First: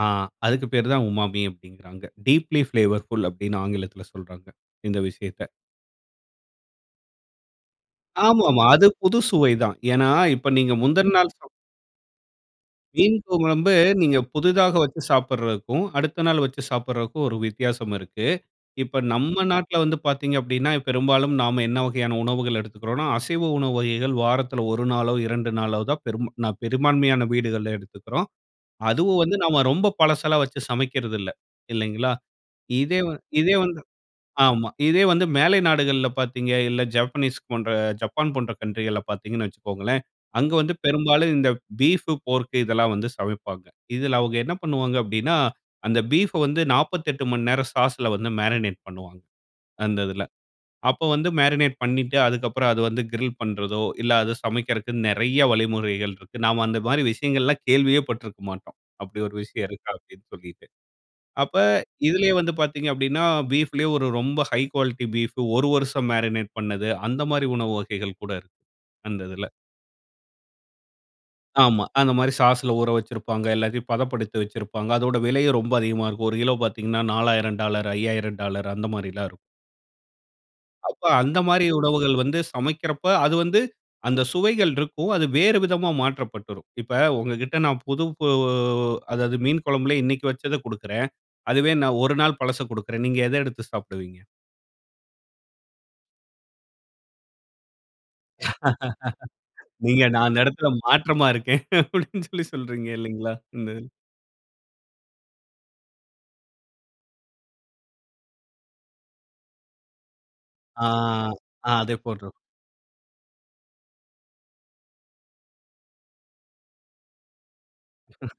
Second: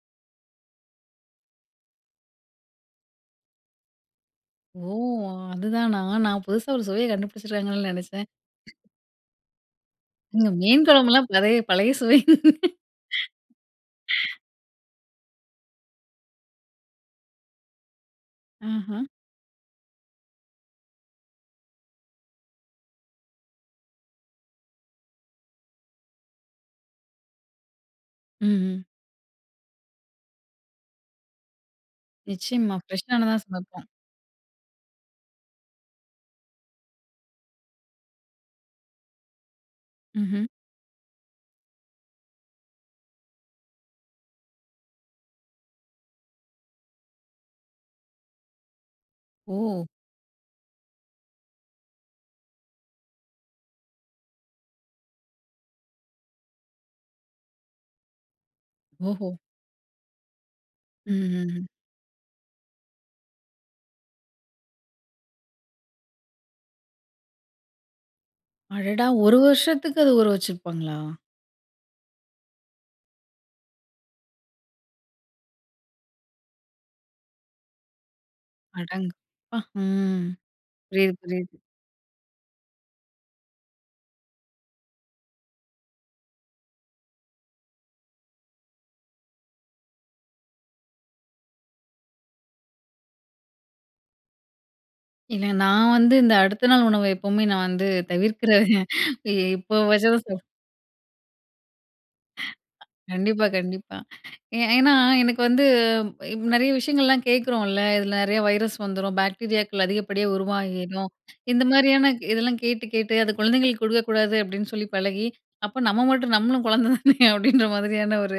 ஆ அதுக்கு பேரு தான் உமாமி அப்பிடிங்கிறாங்க. டீப்லி பிளேவர்ஃபுல் அப்பிடின்னு ஆங்கிலத்தில சொல்றாங்க. ஓ! இந்த விஷயத்த. அதுதானா! நான் புதுசா ஒரு சுவைய கண்டுபிடிச்சிருக்காங்கன்னு நினைச்சேன். ஆமா, ஆமா. அது புது சுவை தான். ஏன்னா, இப்ப ம், நீங்க மீன் முந்தின குழம்புலாம் நாள் [unintelligible] பழைய, பழைய சுவை. மீன் குழம்பு, நீங்க புதிதாக வச்சு சாப்பிடுறதுக்கும், அடுத்த நாள் வச்சு சாப்பிட்றதுக்கும் ஒரு வித்தியாசம் இருக்கு. இப்ப ஆஹ. நம்ம நாட்ல வந்து பார்த்தீங்க அப்பிடின்னா, பெரும்பாலும் நாம என்ன வகையான உணவுகள் எடுத்துக்கிறோன்னா, அசைவ உணவு வகைகள் வாரத்தில 1 நாளோ! 2 நாளோ தான் பெருமா பெரும்பான்மையான வீடுகள் எடுத்துக்குறோம். ம், ம். அதுவும் வந்து நாம் ரொம்ப பழசெல்லாம் வச்சு சமைக்கிறது இல்ல. இல்லேங்களா! நிச்சயமா இதே ஃபிரஷ் வந்து, ஆனதான் இதே வந்து சமைப்போம். ஆமா. இதே வந்து மேலை நாடுகள்ல பார்த்தீங்க, இல்ல ஜப்பனீஸ் போன்ற ஜப்பான் போன்ற கவுண்ட்ரிகள்ல பார்த்தீங்கன்னு வச்சுக்கோங்களேன்! ம்ஹ்ம். அங்க வந்து பெரும்பாலும் இந்த பீஃப், போர்க் இதெல்லாம் வந்து சமைப்பாங்க. இதில அவுங்க என்ன பண்ணுவாங்க அப்பிடின்னா, அந்த பீஃப் அ வந்து 48 மணி நேரம் சாஸ்ல வந்து மேரினேட் பண்ணுவாங்க. ஓ! அந்த இதில. அப்போ வந்து மேரினேட் பண்ணிட்டு அதக்கப்புறம் அது வந்து கிரில் பண்றதோ! இல்ல அது சமைக்கிறக்கு நிறைய வழிமுறைகள் இருக்கு. நாம அந்த மாதிரி விஷயங்கள் கேள்வியே பட்டுருக்க மாட்டோம். அப்பிடி ஓஹோ ஒரு விஷயம் இருக்கா அப்பிடின்னு சொல்லிட்டு. ம், ம், அப்ப ம். இதிலேயே வந்து பார்த்தீங்க அப்பிடின்னா, பீஃப்லே ஒரு ரொம்ப ஹை குவாலிட்டி பீஃப் ஒரு வருடம் மேரினேட் பண்ணது, அந்தமாரி உணவு வகைகள் கூட இருக்கு. அடடா! அந்த ஒரு இதில. வருஷத்துக்கு அது ஊற வச்சிருப்பாங்களா? ஆமா. அந்தமாரி சாஸ்ல ஊற வச்சிருப்பாங்க. எல்லாத்தையும் பதப்படுத்தி வச்சிருப்பாங்க. அதோட விலையும் ரொம்ப அதிகமா இருக்கும். ஒரு கிலோ பார்த்தீங்கன்னா $4,000, $5000 அடங் அந்தமாரிலாம் இருக்கும். அப்பா! ம். அப்ப புரியுது, புரியுது. அந்தமாரி உணவுகள் வந்து சமைக்கிறப்ப, அது வந்து அந்த சுவைகள் இருக்கும். அது வேற விதமா மாற்றப்பட்டுருக்கும். இப்ப உங்கக்கிட்ட நான் புது அதாவது மீன் குழம்புலே இன்னக்கி வச்சத கொடுக்கிறேன். அதுவே நான் 1 நாள் பழச கொடுக்கிறேன். நீங்க எத எடுத்து சாப்பிடுவீங்க. இல்ல நான் வந்து இந்த அடுத்த நாள் உணவ எப்பவுமே நான் வந்து தவிர்க்கிற இ இப்போ நீங்க அந்த [unintelligible] இடத்தில மாற்றமா இருக்கேன், அப்பிடின்னு சொல்லி சொல்றீங்க இல்லேங்களா! கண்டிப்பா, இந்த [unintelligible] கண்டிப்பா. ஏ ஏன்னா எனக்கு வந்து நிறைய விஷயங்கள்லாம் கேட்குறோம்ல. இதில நிறையா வைரஸ் வந்துரும். பாக்டீரியாக்கள் அதிகப்படியா ஆ, உருவாகிரும். இந்த ஆ அதே மாரியான போன்றது. இதெல்லாம் கேட்டு, கேட்டு அது குழந்தைங்களுக்கு கொடுக்கக்கூடாது அப்பிடின்னு சொல்லி பழகி அப்ப நம்ம மட்டும் நம்மளும் குழந்தை தானே! அப்பிடின்ற மாதிரியான ஒரு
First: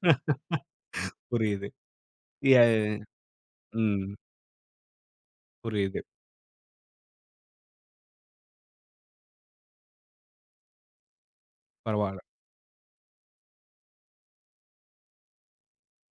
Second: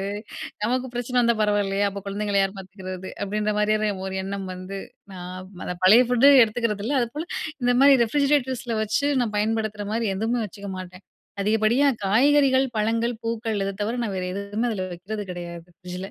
நமக்கு பிரச்சனை வந்தா புரியுது. பரவாயில்லயா! அப்போ குழந்தைங்கள யார் பார்த்துக்கிறது. அப்பிடின்ற [unintelligible] மாரியான ஒரு ம் எண்ணம் வந்து நான் அந்த பழைய புரியுது. ஃபுட் எடுத்துக்கிறது இல்ல. அதுப்போல இந்த மாரி ரெஃப்ரிஜிரேட்டர்ஸ்ல வச்சு நான் பயன்படுத்துகிற மாரி எதுவுமே வச்சுக்க மாட்டேன். அதிகப்படியா பரவால்ல. காய்கறிகள், பழங்கள், பூக்கள் இத தவிர நான் வேற எதுவுமே அதில வைக்கிறது கிடையாது. ஃப்ரிட்ஜ் ல.